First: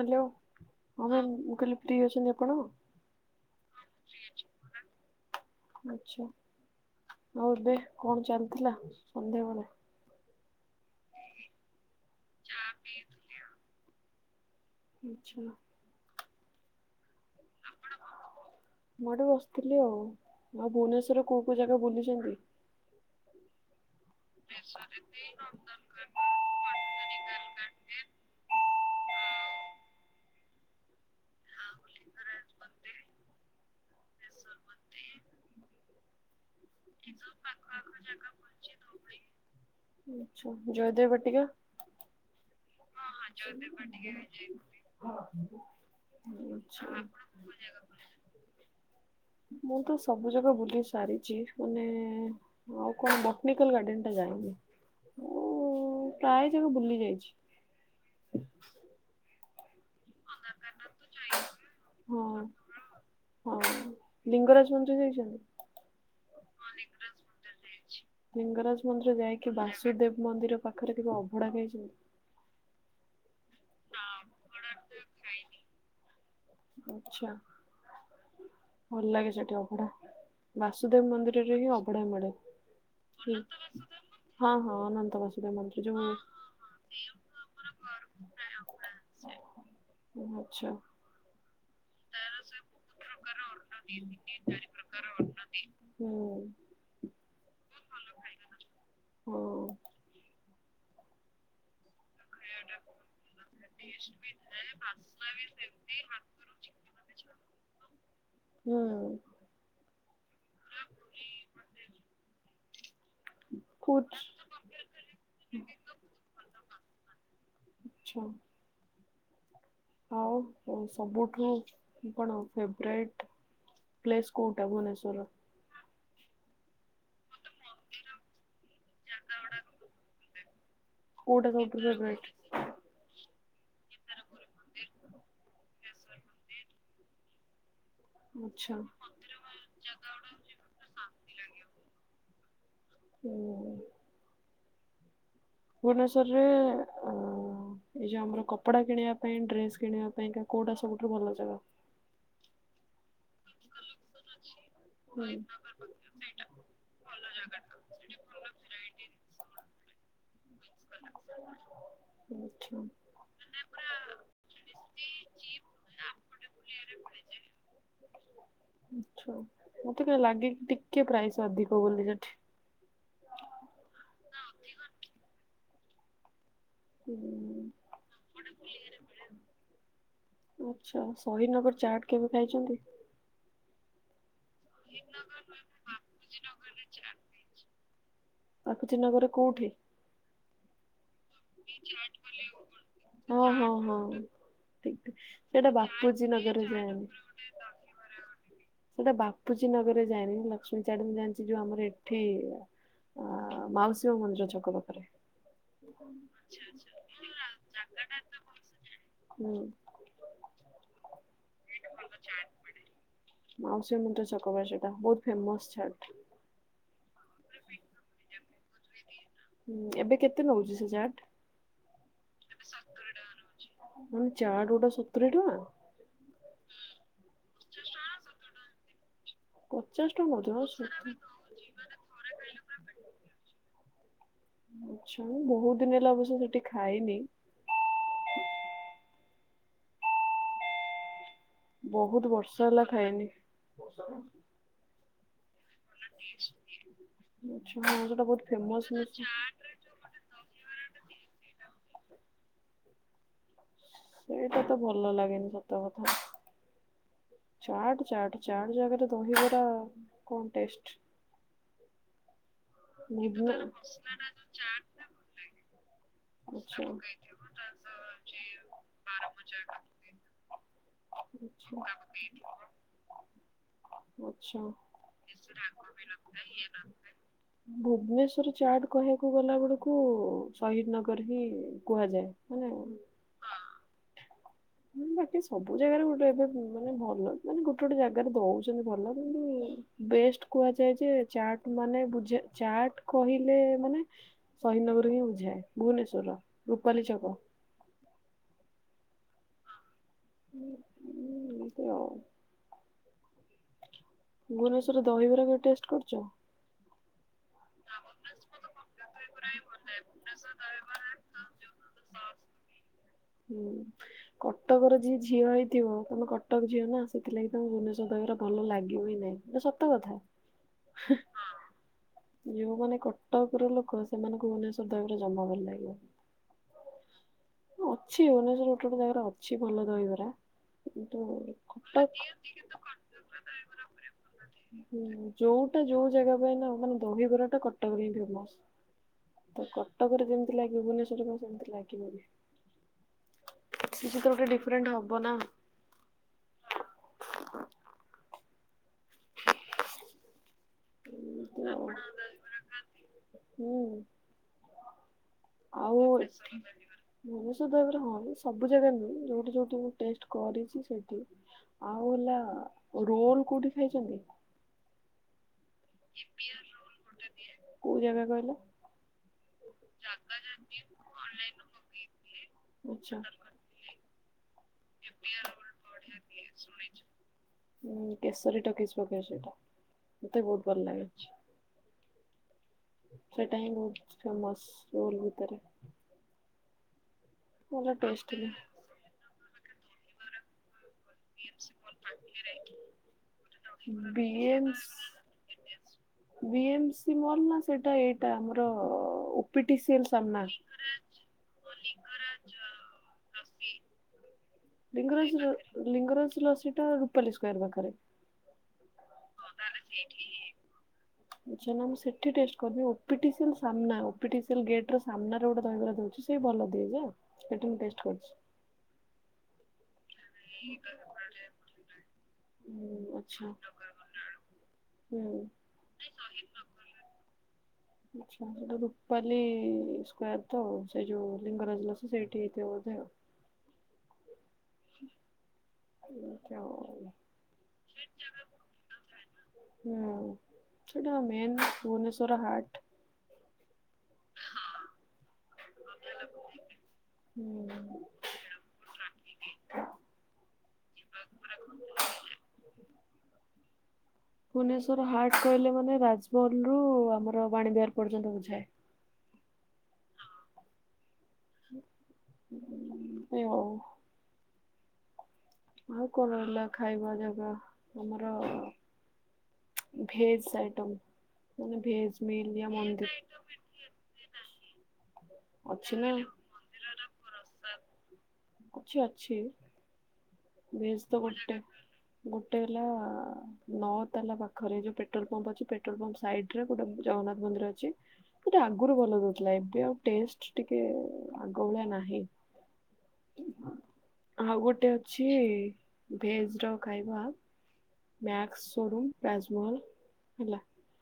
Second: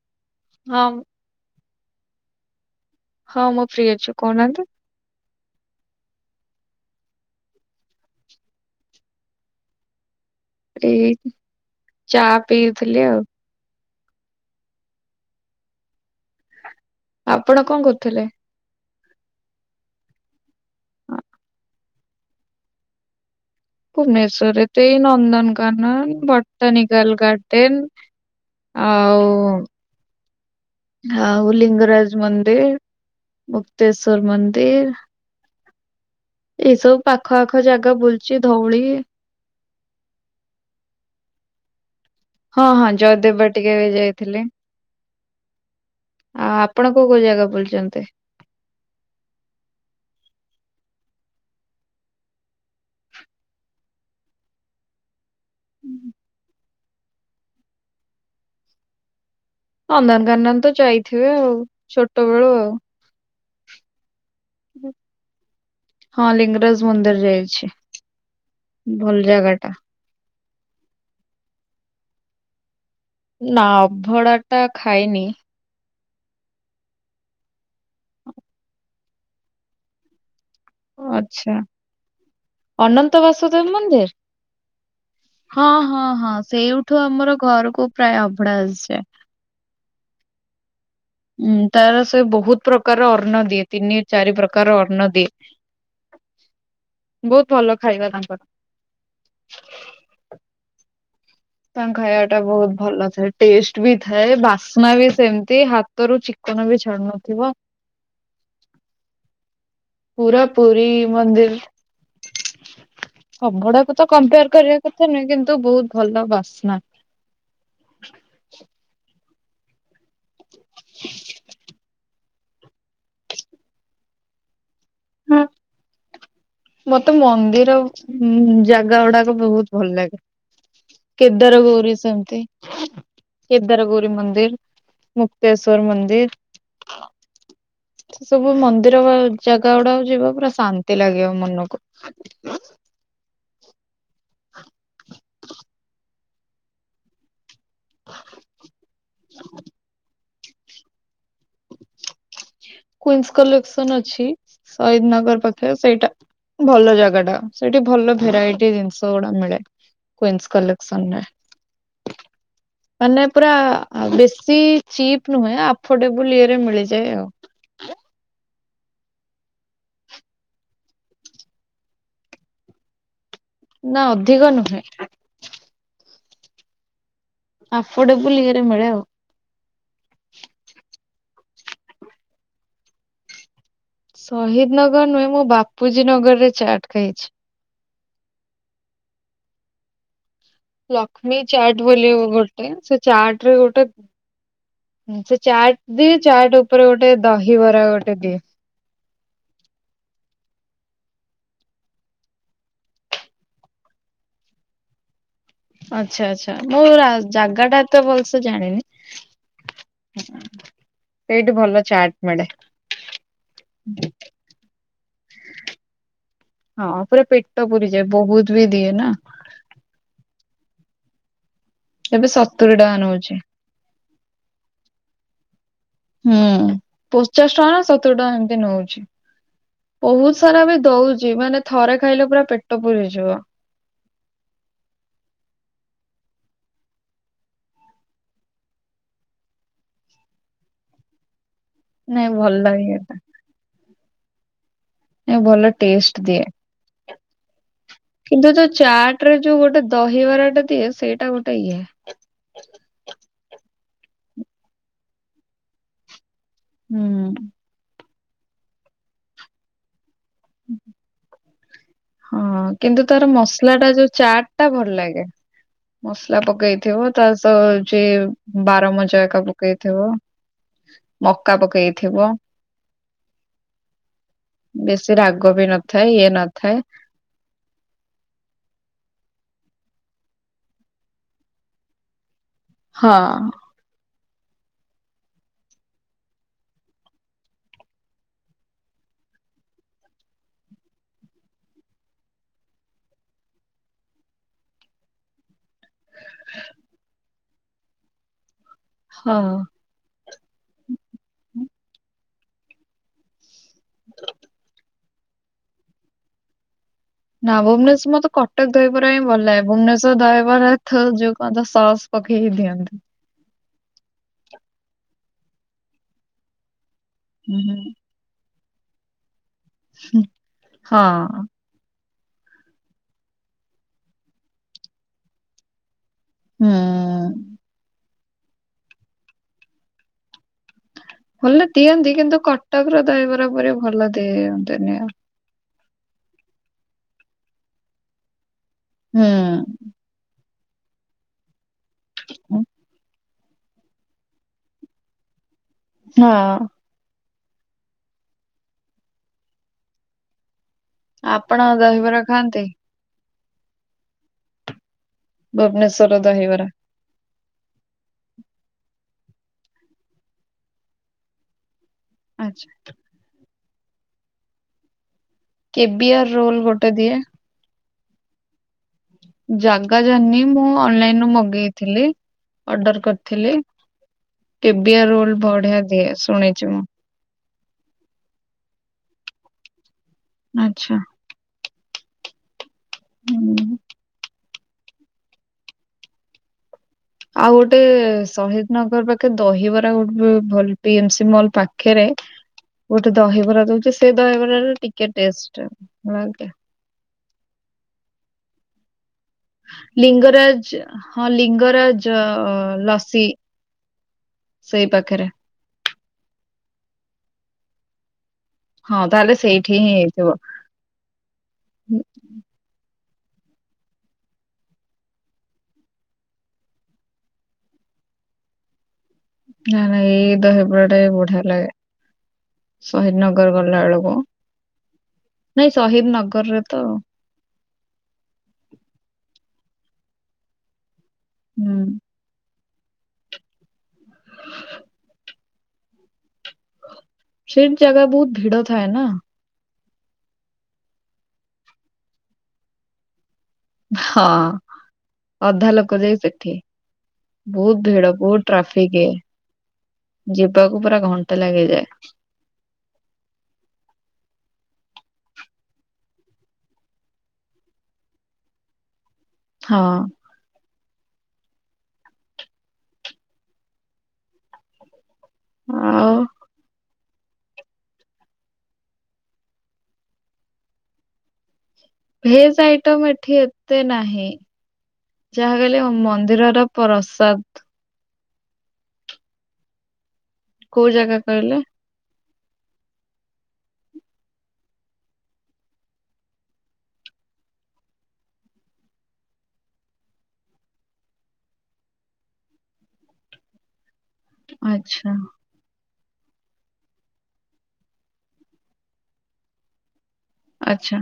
Hello ହଁ madam ମୁ କଲି ପ୍ରି ଅଛନ୍ତି ଆପଣ? ହଁ ମୁଁ ଫ୍ରୀ ଅଛି। କହୁନାହାନ୍ତି? ଆଚ୍ଛା, ଆଉ ଏବେ କଣ ଚାଲିଥିଲା ସନ୍ଧ୍ୟାବେଳେ? ଏଇ ଚା ପିଉଥିଲି ଆଉ। ମିଛ। ଆପଣ କଣ କରୁଥିଲେ? ମୁଁ ଏଠି ବସିଥିଲି ଆଉ। ଆଉ ଭୁବନେଶ୍ଵରରେ କୋଉ କୋଉ ଜାଗା ବୁଲିଛନ୍ତି? ଭୁବନେଶ୍ୱରରେ ତ ଏଇ ନନ୍ଦନକାନନ, ବଟାନିକାଲ ଗାର୍ଡେନ୍। ଆଉ ଆଉ ଲିଙ୍ଗରାଜ ମନ୍ଦିର, ମୁକ୍ତେଶ୍ଵର ମନ୍ଦିର [inaudible] ଏଇସବୁ ପାଖ ଆଖ ଜାଗା ବୁଲିଚି। ଧଉଳି ଆଚ୍ଛା। ଜୟଦେବ ବାଟିକା? ହଁ ହଁ ଜୟଦେବ ବାଟ ଆ ଆପଣ କୋଉ କୋଉ ଜାଗା ବୁଲିଛନ୍ତି [inaudible] ମୁଁ ତ ସବୁ ଜାଗା ବୁଲି ସାରିଛି। ମାନେ ମୁଁ ଆଉ କଣ ବଟାନିକାଲ ଗାର୍ଡେନ ଟା ଯାଇନି। ମୁଁ ପ୍ରାୟ ଜାଗା ବୁଲି ଯାଇଛି। ନନ୍ଦନକାନନ ତ ଯାଇଥିବେ ଆଉ। ଛୋଟ ହଁ ବେଳୁ ଆଉ। ହଁ ଲିଙ୍ଗରାଜ ମନ୍ଦିର ଯାଇଛନ୍ତି? ହଁ ଲିଙ୍ଗରାଜ ମନ୍ଦିର ଯାଇଛି। ଲିଙ୍ଗରାଜ ଭଲ ମନ୍ଦିର ଜାଗା ଯାଇକି ଟା ବାସୁଦେବ ମନ୍ଦିର ପାଖରେ କେଭେ ଅଭଡା ଖାଇଛନ୍ତି? ନା ଅଭଡା ଟା ଖାଇନି। ଆଚ୍ଛା। ଭଲ ଲାଗେ ସେଠି ଅବଢ଼ା। ବାସୁଦେବ ଆଚ୍ଛା ମନ୍ଦିରରେ ହିଁ ଅବଢା ମିଳେ। ଅନନ୍ତ ବାସୁଦେବ ମନ୍ଦିର? ହଁ ହଁ ଅନନ୍ତ ବାସୁଦେବ ହଁ ମନ୍ଦିର ଯୋଉ ହଁ ହଁ ସେଇଠୁ ଆମର ଘରକୁ ପ୍ରାୟ ଅବଢା ଆସିଯାଏ। ଆଚ୍ଛା। ହୁଁ ତାର ସେ ବହୁତ ପ୍ରକାର ଅନ୍ନ ଦିଏ। ତିନି ଚାରି ପ୍ରକାର ଅନ୍ନ ଦିଏ। ହୁଁ। ବହୁତ ଭଲ ଖାଇବା ତାଙ୍କର। ହଁ ତାଙ୍କ ଖାଇବା ଟା ବହୁତ ଭଲ ଥାଏ। ଟେଷ୍ଟ ବି ଥାଏ। ବାସ୍ନା ବି ସେମତି। ହାତ ତରୁ ଚିକନ ବି ଛାଡୁ ନଥିବ। ପୁଁ ପୁରା ପୁରୀ ମନ୍ଦିର। ଅଭଡାକୁ ତ ବହୁତ କମ୍ପେୟାର କରିବା କଥା ନୁହେଁ କିନ୍ତୁ ବହୁତ ଭଲ ବାସ୍ନା। ଆଛା ଆଉ ହ ସବୁଠୁ କି କଣ ଫେବରାଇଟ୍ ପ୍ଲେସ୍ କୋଉଟା ଭୁବନେଶ୍ୱର? ହଁ ମତେ ମନ୍ଦିର ଉଁ ଜାଗା ଗୁଡାକ ବହୁତ ଭଲ ଲାଗେ। କୋଉଟା କେଦାର ସବୁଠୁ ଗୌରୀ ଫେବରାଇଟ? ସେମିତି। କେଦାରଗୌରୀ ମନ୍ଦିର, ମୁକ୍ତେଶ୍ଵର ମନ୍ଦିର [inaudible] ସେ ସବୁ ଆଚ୍ଛା ମନ୍ଦିର ବା ଜାଗା ଗୁଡାକ ଯିବ ପୁରା ଶାନ୍ତି ଲାଗିବ। ମନକୁ ହୁଁ। [inaudible] ଭୁବନେଶ୍ୱରରେ ଉଁ ଏଇ ଯୋଉ ଆମର କପଡା କିଣିବା ପାଇଁ ଡ୍ରେସ କିଣିବା ପାଇଁ କୋଉଟା ସବୁଠୁ ଭଲ ଜାଗା। [inaudible] କୁଇନ୍ସ କଲେକ୍ସନ ଅଛି ସହିଦ ହୁଁ ନଗର ପାଖରେ ସେଇଟା ଭଲ ଜାଗା ଟା ସେଠି ଭଲ ଭେରାଇଟି ଜିନିଷ ଗୁଡା ମିଳେ କୁଇନ୍ସ କଲେ ସରିଲା। ଆଚ୍ଛା। ମାନେ ପୁରା ବେଶୀ ଚିପ୍ ନୁହେଁ ଆଫୋର୍ଡେବୁଲ ଇଏରେ ମିଳିଯାଏ ଆଉ। ଆଛା ମତେ କ ଲାଗେ କି ଟିକେ ପ୍ରାଇସ୍ ଅଧିକ ବୋଲି ସେଠି। ନା ଅଧିକ ନୁହେଁ। ହୁଁଟ ଆଫୋର୍ଡେବୁଲ ଇଏରେ ମିଳେ ଆଉ। ପରେଳ [unintelligible] ଆଛା ଶହିଦ ନଗର ଚାଟ କେବେ ଖାଇଛନ୍ତି? ଶହିଦ ନଗର ନୁହେଁ ମୁଁ ବାପୁଜୀ ନଗରରେ ଚାଟ୍ ଖାଇଛି। ବାପୁଜୀ ନଗରରେ କୋଉଠି? ଲକ୍ଷ୍ମୀ ଚାଟ ବୋଲି ଗୋଟେ ସେ ହଁ ଚାଟ ରେ ହଁ ଗୋଟେ ହଁ ଠିକ ସେ ସେଇଟା ଚାଟ ଦିଏ ବାପୁଜୀ ଚାଟ ନଗରରେ ଉପରେ ଯାଏନି। ଗୋଟେ ଦହିବରା ଗୋଟେ ଦିଏ। ସେଟା ବାପୁଜୀ ନଗରରେ ଯାଇନି ଲକ୍ଷ୍ମୀ ଚାଡଣୀ ଜାଣିଛି ଯୋଉ ଆମର ଏଠି ଅ ମାଉସୀମା ମନ୍ଦିର ଛକ ପାଖରେ। ଆଚ୍ଛା ଆଛା ମୁଁ ଜାଗା ଟା ଏତେ ଭଲସେ ଜାଣିନି। ହୁଁ। ଏଇଠି ଭଲ ଚାଟ ମିଳେ। ମାଉସୀମା ମନ୍ଦିର ଛକ ପାଖରେ ସେଇଟା ବହୁତ ଫେମସ ଚାଟ୍। ହଁ ପୁରା ପେଟ ପୁରିଯାଏ ବହୁତ ବି ଦିଏ ନା। ହୁଁ ଏବେ କେତେ ନଉଛି ସେ ଚାଟ? ଏବେ ସତୁରି ଟଙ୍କା ନଉଛି। ମାନେ ଚାଟ ଗୋଟା ସତୁରି ଟକା। ହୁଁ ପଚାଶ ଟଙ୍କା ନା ସତୁରି ଟଙ୍କା ଏମିତି ନଉଛି। ପଚାଶ ଟଙ୍କା ବହୁତ ନଉଥିବ ସାରା ବି ସତୁ ଦଉଛି ମାନେ ଥରେ ଖାଇଲେ ପୁରା ପେଟ ପୁରିଯିବ। ଆଛା ବହୁତ ଦିନ ହେଲା ଅବଶ୍ୟ ସେଠି ଖାଇନି। ନାଇଁ ବହୁତ ଭଲ ବର୍ଷ ହେଲା ଲାଗେ ଏଟା ଖାଇନି। ଭଲ ଟେଷ୍ଟ ଦିଏ ଆଚ୍ଛା ହଁ ସେଟା ବହୁତ କିନ୍ତୁ ଯୋଉ ଫେମସ ମିଳଛି। ଚାଟ ରେ ଯୋଉ ଗୋଟେ ଦହିବରାଟା ଦିଏ ସେଇଟା ଗୋଟେ ଇଏ। ସେଇଟା ତ ଭଲ ଲାଗେନି ସତ କଥା। ହୁଁ। ଚାଟ ଚାଟ ଚାଟ ଜାଗାରେ ଦହିବରା କଣ ଟେଷ୍ଟ? ହଁ କିନ୍ତୁ ତାର ଭୁବନ ମସଲା ଟା ଯୋଉ ଚାଟ ଆଚ୍ଛା। ଟା ଭଲ ଲାଗେ। ମସଲା ଆଚ୍ଛା। ପକେଇଥିବ ତା ସହ ଯେ ବାରମଜା ଏକା ପକେଇଥିବ। ମକା ପକେଇଥିବ। ଛା ବେଶୀ ରାଗ ର ବି ଲାଗ ନଥାଏ ଇଏ ଲାଗ ନଥାଏ। [unintelligible] ଭୁବନେଶ୍ଵର ଚାଟ କହିବାକୁ ଗଲା ବେଳକୁ ସହିଦ ନଗର ହିଁ କୁହାଯାଏ। ଉଁ ହଁ। ହୁଁ ବାକି ସବୁ ଜାଗାରେ ଗୋଟେ ଏବେ ମାନେ ଭଲ ମାନେ ଗୋଟେ ଗୋଟେ ଜାଗାରେ ଦଉଛନ୍ତି ଭଲ କିନ୍ତୁ ବେଷ୍ଟ କୁହାଯାଏ ଯେ ଚାଟ ମାନେ ବୁଝ ଚାଟ କହିଲେ ମାନେ ଶହିଦ୍ ନଗର ହିଁ ବୁଝାଏ ଭୁବନେଶର ରୂପାଲି ଛକ। ହଁ। ହ ହଁ ଏତ ହଉ [unintelligible] ଭୁବନେଶ୍ଵରରେ ଦହିବରା କୁ ଟେଷ୍ଟ କରୁଛ। ନା ଭୁବନେଶ୍ୱ ମତେ କଟକ ଦହିବରା ହିଁ ଭଲ ଲାଗେ ଭୁବନେଶ୍ଵର ଦହିବରା ଯୋଉ କନ୍ ତ ସସ ପକେଇକି ଦିଅନ୍ତି। ହୁଁ କଟକର ଯିଏ ଝିଅ ହେଇଥିବ ତମେ କଟକ ଝିଅ ନା। ସେଥିଲାଗି ହୁଁ ତମକୁ ହୁଁ। ଭୁବନେଶ୍ୱର ଦହିବରା ଭଲ ଲାଗିବ ହିଁ ନାଇଁ ଏଟା ସତ କଥା ହଁ। ଯୋଉମାନେ କଟକ ର ଲୋକ ସେମାନଙ୍କୁ ଭୁବନେଶ୍ଵର ଦହିବରା ଜମା ଭଲ ଲାଗିବନି। ହୁଁ। ଅଛି ଭୁବନେଶ୍ୱର ଗୋଟେ ଗୋଟେ ଜାଗାରେ ଅଛି ଭଲ ଦହିବରା‌। [unintelligible] ଭଲ ଦିଅନ୍ତି କିନ୍ତୁ କଟକର ଦହିବରା ପରି ଭଲ ଦିଅନ୍ତିନି ଆଉ। ଯୋଉଟା ଯୋଉ ଜାଗା ପାଇଁ ନା ମାନେ ଦହିିବରା ଟା କଟକ ହିଁ ଫେମସ ତ କ ହୁଁ କଟକରେ ଯେମିତି ଲାଗିବ ଭୁବନେଶ୍ୱର କ ସେମିତି ଲାଗିବ କି? ଅ କିଛି ତ ଗୋଟେ ଡିଫରେଣ୍ଟ ହବ ନା? ହଁ। ଆପଣ ଦହିବରା ଖାଆନ୍ତି? ହୁଁ। ଆଉ ଭୁବନେଶ୍ଵର ଦହିବରା? ଭୁବନେଶ୍ବର ଦହିବରା ହଁ ସବୁ ଜାଗା ନୁହେଁ ଯୋଉଠି ଯୋଉଠି ମୁ ଟେଷ୍ଟ କରିଛି ସେଠି ଆଉ ହେଲା ଆଚ୍ଛା ରୋଲ କୋଉଠି ଖାଇଛନ୍ତି? କେବିୟର୍ ରୋଲ୍ ଗୋଟେ ଦିଏ। କୋଉ ଜାଗା କହିଲ? ଜାଗା ଜାନିନି ମୁଁ ଅନଲାଇନ ରୁ ମଗେଇଥିଲି ଅର୍ଡର ଆଚ୍ଛା କରିଥିଲି। କେବିୟର ରୋଲ ବଢିଆ ଦିଏ ଶୁଣିଛି ମୁଁ। ଉଁ କେଶରୀ ଟକେଇଛି ପକେଇ ସେଇଟା ମତେ ବହୁତ ଭଲ ଆଚ୍ଛା ଲାଗୁଛି। ସେଟା ହିଁ ହୁଁ। ବହୁତ ଫେମସ ରୋଲ ଭିତରେ। ଆଉ ଗୋଟେ ଭଲ ଟେଷ୍ଟ ଥିଲା। ଶହଦି ନଗର ପାଖେ ଦହିବରା ଗୋଟେ ଭଲ ବିଏମସି ମଲ୍ ପାଖରେ। ଗୋଟେ ଦହିବରା ଦଉଛି ସେ ଦହିବରା ବିଏମ୍ସ ଟିକେ ଟେଷ୍ଟ ହଁ ଆଜ୍ଞା। କି ମଲ ନା ସେଟା ଏଇଟା ଆମର ଉ ଲିଙ୍ଗରାଜ ହଁ ଲିଙ୍ଗରାଜ ଲସି। ସେଇ ପାଖରେ ଲିଙ୍ଗରାଜ ଲିଙ୍ଗରାଜ ଲସି ଟା ରୂପାଲି ସ୍କ୍ୱାରେ ପାଖରେ। ହଁ ତାହେଲେ ସେଇଠି ତାହେଲେ ହିଁ ହେଇଥିବ। ସେଇଠି ଆଛା ନା ମୁଁ ସେଠି ଟେଷ୍ଟ କରିନି ଓପିଟିସି ସାମ୍ନା ଓପିଟିଶିଲ ଗେଟ୍ ର ସାମ୍ନା ଗୋଟେ ଦହିବରା ଦଉଛି ସେ ଭଲ ଦିଏ ଯା ସେଠା ମୁଁ ଟେଷ୍ଟ କରିଛି। ନା ନା ଏଇ ଦହିବରା ଟା ବି ବଢିଆ ଲାଗେ। ହୁଁ ଶହଦି ଆଚ୍ଛା ନଗର ଗଲା ବେଳକୁ ହୁଁ। ନାଇଁ ଶହଦି ନଗର ରେ ତ। ଆଛା ଏଟା ରୁପାଲି ସ୍କୋୟାର ତ ସେ ଯୋଉ ହୁଁ। ଲିଙ୍ଗରାଜ ଲସି ସେଇଠି ହେଇଥିବ ବୋଧେ? ଆଛା [unintelligible] ସେବ ଜାଗା ବହୁତ ଭିଡ ଥାଏ ନା। ହୁଁ ସେଟା ମେନ୍ ଭୁବନେଶ୍ଵରର ହାଟ। ହଁ ଅଧା ଲୋକ ଯାଇ ସେଠି ବହୁତ ହୁଁ। ଭିଡ ବହୁତ ଟ୍ରାଫିକି ଯିବାକୁ ପୁରା ଘଣ୍ଟା ଲାଗିଯାଏ। ଭୁବନେଶ୍ଵର ହାର୍ଟ କହିଲେ ମାନେ ରାଜମହଲ ରୁ ଆମର ବାଣୀ ବିହାର ପର୍ଯ୍ୟନ୍ତ ବୁଝାଏ। ହଁ। [unintelligible] ଆଉ କଣ ରହିଲା ଖାଇବା ଜାଗା? ତମର ଭେଜସ୍‌ ଆଇଟମ୍, ମାନେ ଭେଜ। ମିଲ୍ ଭେଜ୍‌ ୟା ଆଇଟମ୍ ମନ୍ଦି ଏଠି ଏତେ ନାହିଁ। ଯାହା କହିଲେ ଅଛି ନା ମନ୍ଦିରର ପ୍ରସାଦ। ଅଛି, ଅଛି। କୋଉ ଭେଜ୍‌ ଜାଗା ତ ଗୋଟେ, କହିଲେ ଗୋଟେ ହେଲା ନ ତାଲା ପାଖରେ ଯୋଉ ପେଟ୍ରୋଲ ପମ୍ପ ଅଛି, ପେଟ୍ରୋଲ ପମ୍ପ ସାଇଡ୍‌ରେ ଗୋଟେ ଜଗନ୍ନାଥ ମନ୍ଦିର ଅଛି। ସେଇଟା ଆଗୁରୁ ଭଲ ଦଉଥିଲା, ଏବେ ଆଉ ଟେଷ୍ଟ ଟିକେ-ଏ ଆଗ ଭଳିଆ ନାହିଁ। ଆଉ ଗୋଟେ ଆଚ୍ଛା ଅଛି ଭେଜ୍‌ ର ଖାଇବା ମ୍ୟାକ୍ସ ସୋରୁମ୍, ରାଜମହଲ ହେଲା ଆଚ୍ଛା।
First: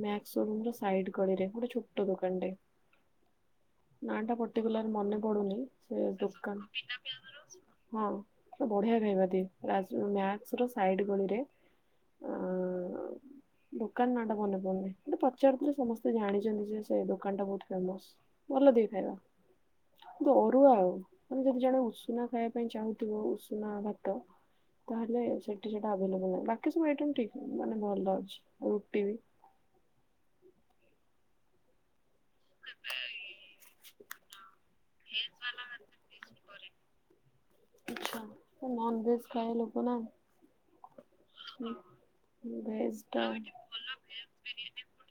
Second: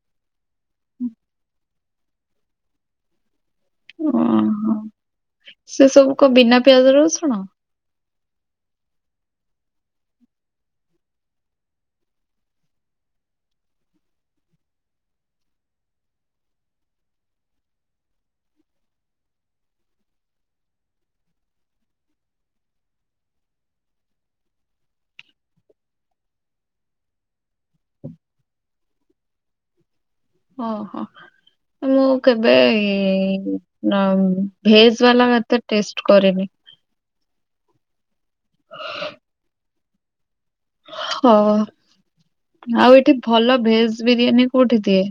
ମ୍ୟାକ୍ସ ସୋରୁମ୍ ର ସାଇଟ ଗଳିରେ, ଗୋଟେ ଛୋଟ ଦୋକାନଟେ। ନା ଟା ଓହୋ ପର୍ଟିକୁଲାର ମନେ ପଡୁନି, ସେ ସବୁ କ ବିନା ଦୋକାନ ପିଆଜ ରସୁଣ ହଁ, ସେ ବଢ଼ିଆ ଖାଇବା ଦିଏ, ମ୍ୟାକ୍ସର ସାଇଡ୍‌ ଗଳିରେ। ଟେ, ଆ-ଆ ଦୋକାନ ନାଁ ଟା ମନେ ପଡୁନି, ପଚାରିଦେଲେ ସମସ୍ତେ ଜାଣିଚନ୍ତି, ଯେ ସେ ଦୋକାନ ଟା ବହୁତ ଫେମସ୍‌। ଭଲ ଦିଏ ଖାଇବା। କିନ୍ତୁ ଅରୁଆ ଆଉ, ମାନେ ଯଦି ଜଣେ ଉଷୁନା ଖାଇବା ପାଇଁ ଚାହୁଁଥିବ ଉଷୁନା ଭାତ ତାହେଲେ ସେଠି ସେଟା ଆଭେଲେବଲ ନାହିଁ, ବାକି ସବୁ ଆଇଟମ୍ ଠିକ୍, ମାନେ ଭଲ ଅଛି, ରୁଟି ବି। ଓ ହୋ। ମୁଁ କେବେ ଭେଜ୍‌ ବାଲା ଭାତ ଟେଷ୍ଟ କରିନି। ହଁ, ମୁଁ ନନଭେଜ୍‌ ଖାୟା ଲୋକ ନା। ହଁ, ଭେଜ ଆଉ ଏଠି ଟା ଭଲ ଭେଜ୍‌ ବିରିୟାନୀ କୋଉଠି ଦିଏ?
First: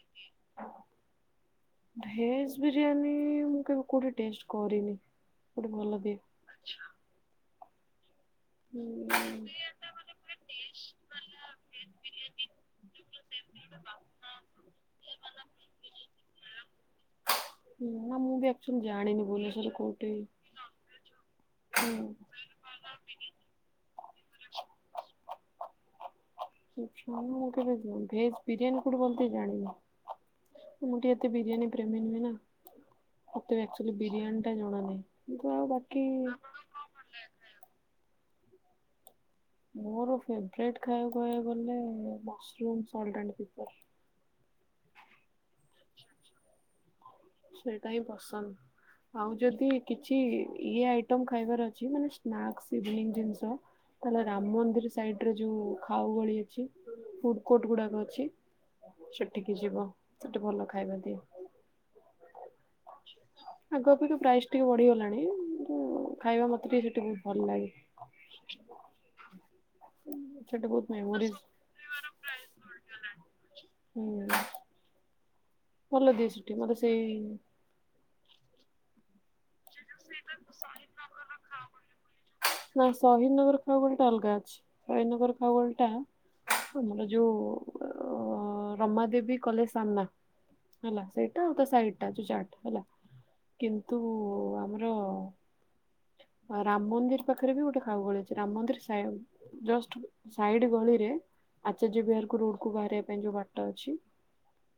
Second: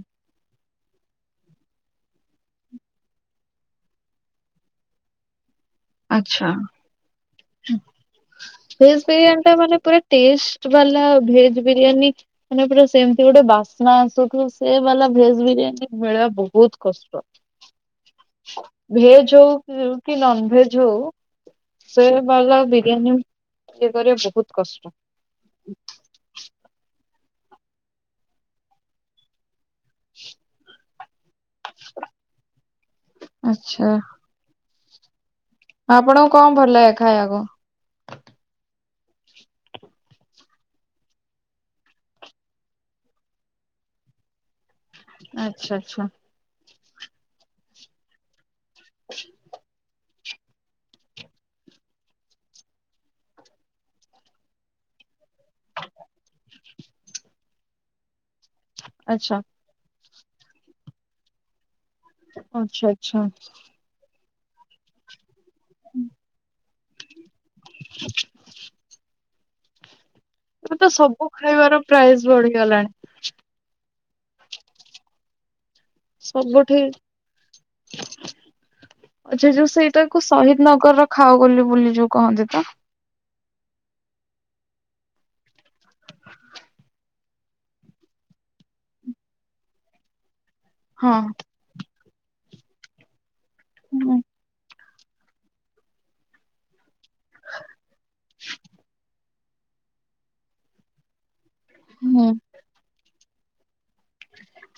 ଭେଜ୍‌ ବିରିୟାନୀ-ଇ ମୁଁ କେବେ କୋଉଠି ଟେଷ୍ଟ କରିନି। କୋଉଠି ଭଲ ଦିଏ? ଭେଜ୍‌ ବିରିୟାନୀ ଟା ମାନେ ପୁରା ଟେଷ୍ଟ ବାଲା ଭେଜ୍‌ ବିରିୟାନୀ ମାନେ ପୁରା ସେମତି ଗୋଟେ ବାସ୍ନା ଆସୁଥିବ, ସେ ବାଲା ଭେଜ୍‌ ବିରିୟାନୀ ମିଳିବା ବହୁତ କଷ୍ଟ। [unintelligible] ଜାଣିନି ଭେଜ୍‌ ଭୁବନେଶ୍ୱରରେ ହଉ କୋଉଠି କି ନନଭେଜ୍‌ ହଉ ହୁଁ ସେ ବାଲା ବିରିୟାନୀ ଇଏ କରିବା ବହୁତ କଷ୍ଟ। ମୁଁ କେବେ ଭେଜ୍‌ ବିରିୟାନୀ କୋଉଠି ବନତେ, ଜାଣିନି। [inaudible] ମୁଁ ଟିକେ ଏତେ ବିରିୟାନୀ ପ୍ରେମୀ ନୁହେଁ ନା, ମତେ ଆଚ୍ଛା ଆକଚୁଆଲି ବିରିୟାନୀଟା ଜଣା ନାହିଁ। କିନ୍ତୁ ଆଉ ବାକି ଆପଣଙ୍କୁ କଣ ଭଲ ଲାଗେ ଖାଇବାକୁ? ମୋର ଫେଭରେଟ୍ ଖାଇବାକୁ କହିବାକୁ ଗଲେ, ମସରୁମ୍ ସଲ୍ଟ ଆଣ୍ଡ ପେପର। ଆଚ୍ଛା, ଚ୍ଛା, ଚ୍ଛା। ସେଇଟା ହିଁ ପସନ୍ଦ, ଆଉ ଯଦି କି କିଛି ଇଏ ଆଇଟମ୍ ଖାଇବାର ଅଛି, ମାନେ ସ୍ନାକସ୍‌ [unintelligible] ଜିନିଷ। ତାହଲେ ରାମ ମନ୍ଦିର ସାଇଡ଼ରେ ଯୋଉ ଖାଓ ଗଳି ଅଛି, ଫୁଡ଼ କୋର୍ଟ ଗୁଡ଼ାକ ଅଛି। ଆଚ୍ଛା ସେଠିକି ଯିବ, ସେଠି ଭଲ ଖାଇବା ଦିଏ। ଅଚ୍ଛା। ଆଗ ଅପେକ୍ଷା ପ୍ରାଇସ୍ ଟିକେ ବଢ଼ି ଗଲାଣି, କିନ୍ତୁ ଖାଇବା ମୋତେ ଟିକେ ସେଠି ବହୁତ ଭଲ ଲା [unintelligible] ଏବେ ତ ସବୁ ଖାଇବାର ପ୍ରାଇସ୍ ବଢ଼ିଗଲାଣି। ହୁଁ। ଭଲ ଦିଏ ସେଠି ସବୁଠି ମତେ ସେଇ ଆଛା ଯୋଉ ସେଇଟାକୁ ସହିଦ ନଗରର ଖାଉ ଗଲି ବୋଲି ଯୋଉ କହନ୍ତି ତ। ହଁ ସହିଦନଗର ଖାଓ ଗଳ ଟା ଅଲଗା ଅଛି, ଫାଇନଗର ଖାଓଗଳି ଟା ଆମର ଯୋଉ [unintelligible] ଅ ରମା ଦେବୀ କଲେଜ ସାମ୍ନା। ହେଲା ହଁ। ସେଇଟା ଆଉ ତା ସାରଟ ଟା ଯୋଉ ଚାଟ୍ ହେଲା। କିନ୍ତୁ ହୁଁ ଆମର ଆଉ ରାମ ମନ୍ଦିର ପାଖରେ ବି ଗୋଟେ ଖାଉଗଳି ଅଛି। ରାମ ମନ୍ଦିର ସା ଜଷ୍ଟ ସାଇଡ ଗଳିରେ, ଆଚାର୍ଯ୍ୟ ହୁଁ ବିହାରକୁ ରୋଡ କୁ ବାହାରିବା ପାଇଁ ଯୋଉ ବାଟ ଅଛି।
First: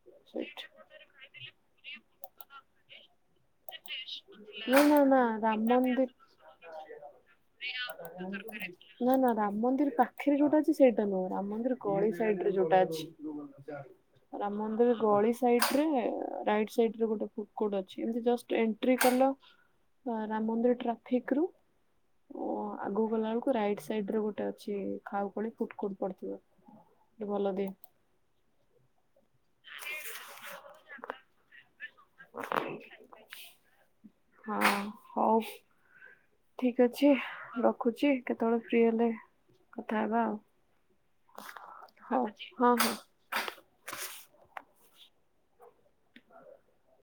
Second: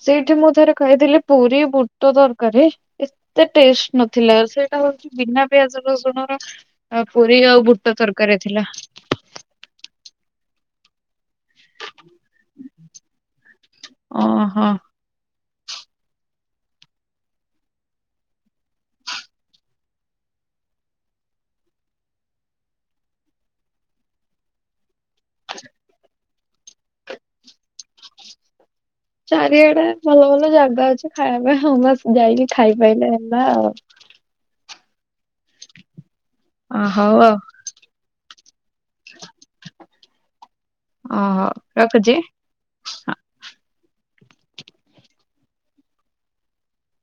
ସେଇଠି ମୁଁ ଥରେ ଖାଇଥିଲି ପୁରୀ ବୁଟ ଦରକାରୀ। ଏତେ ଟେଷ୍ଟ ନଥିଲା ନା ସେଇଟା ନା ହଉଛି ନା ବିନା ରାମ ପିଆଜ ମନ୍ଦିର ରଶୁଣ ର ପୁରୀ ଆଉ ବୁଟ ତରକାରୀ ଥିଲା। ନା ନା ରାମ ମନ୍ଦିର ପା ଖରେ ଯୋଉଟା ଅଛି ସେଇଟା ନୁହଁ ରାମ ମନ୍ଦିର ଗଳି ସାଇଡରେ ଯୋଉଟା ଅଛି ରାମ ଓହୋ। ମନ୍ଦିର ଗଳି ସାଇଟ ରେ ରାଇଟ ସାଇଟ ରେ ଗୋଟେ ଫୁଡ୍ କୋର୍ଟ ଅଛି ଏମତି ଜଷ୍ଟ ଏଣ୍ଟ୍ରି କଲ ହଁ ରାମ ମନ୍ଦିର ଟ୍ର ଫିକ ରୁ ଆଗକୁ ଗଲା ବେଳକୁ ରାଇଟ୍ ସାଇଟ ରେ ଗୋଟେ ଅଛି ଖାଉ ଖଳି ଫୁଡ୍ କୋର୍ଟ ପଡିଥିବ ସେ ଭଲ ଦିଏ। ଚାରିଆଡେ ଭଲ ଭଲ ଜାଗା ଅଛି ଖାଇବା ପାଇଁ ହଁ ବାସ୍ ଯାଇକି ଖାଇପାଇଲେ ହେଲା ଆଉ ହଁ ହଉ ଅ ଠିକ ଅଛି ହଉ ଆଉ ରଖୁଛି କେତେବେଳେ ଫ୍ରି ହେଲେ କଥା ହେବା ଆଉ। ଓହୋ ରଖୁଛି। ହଉ ହଁ ହଁ। ହ [inaudible]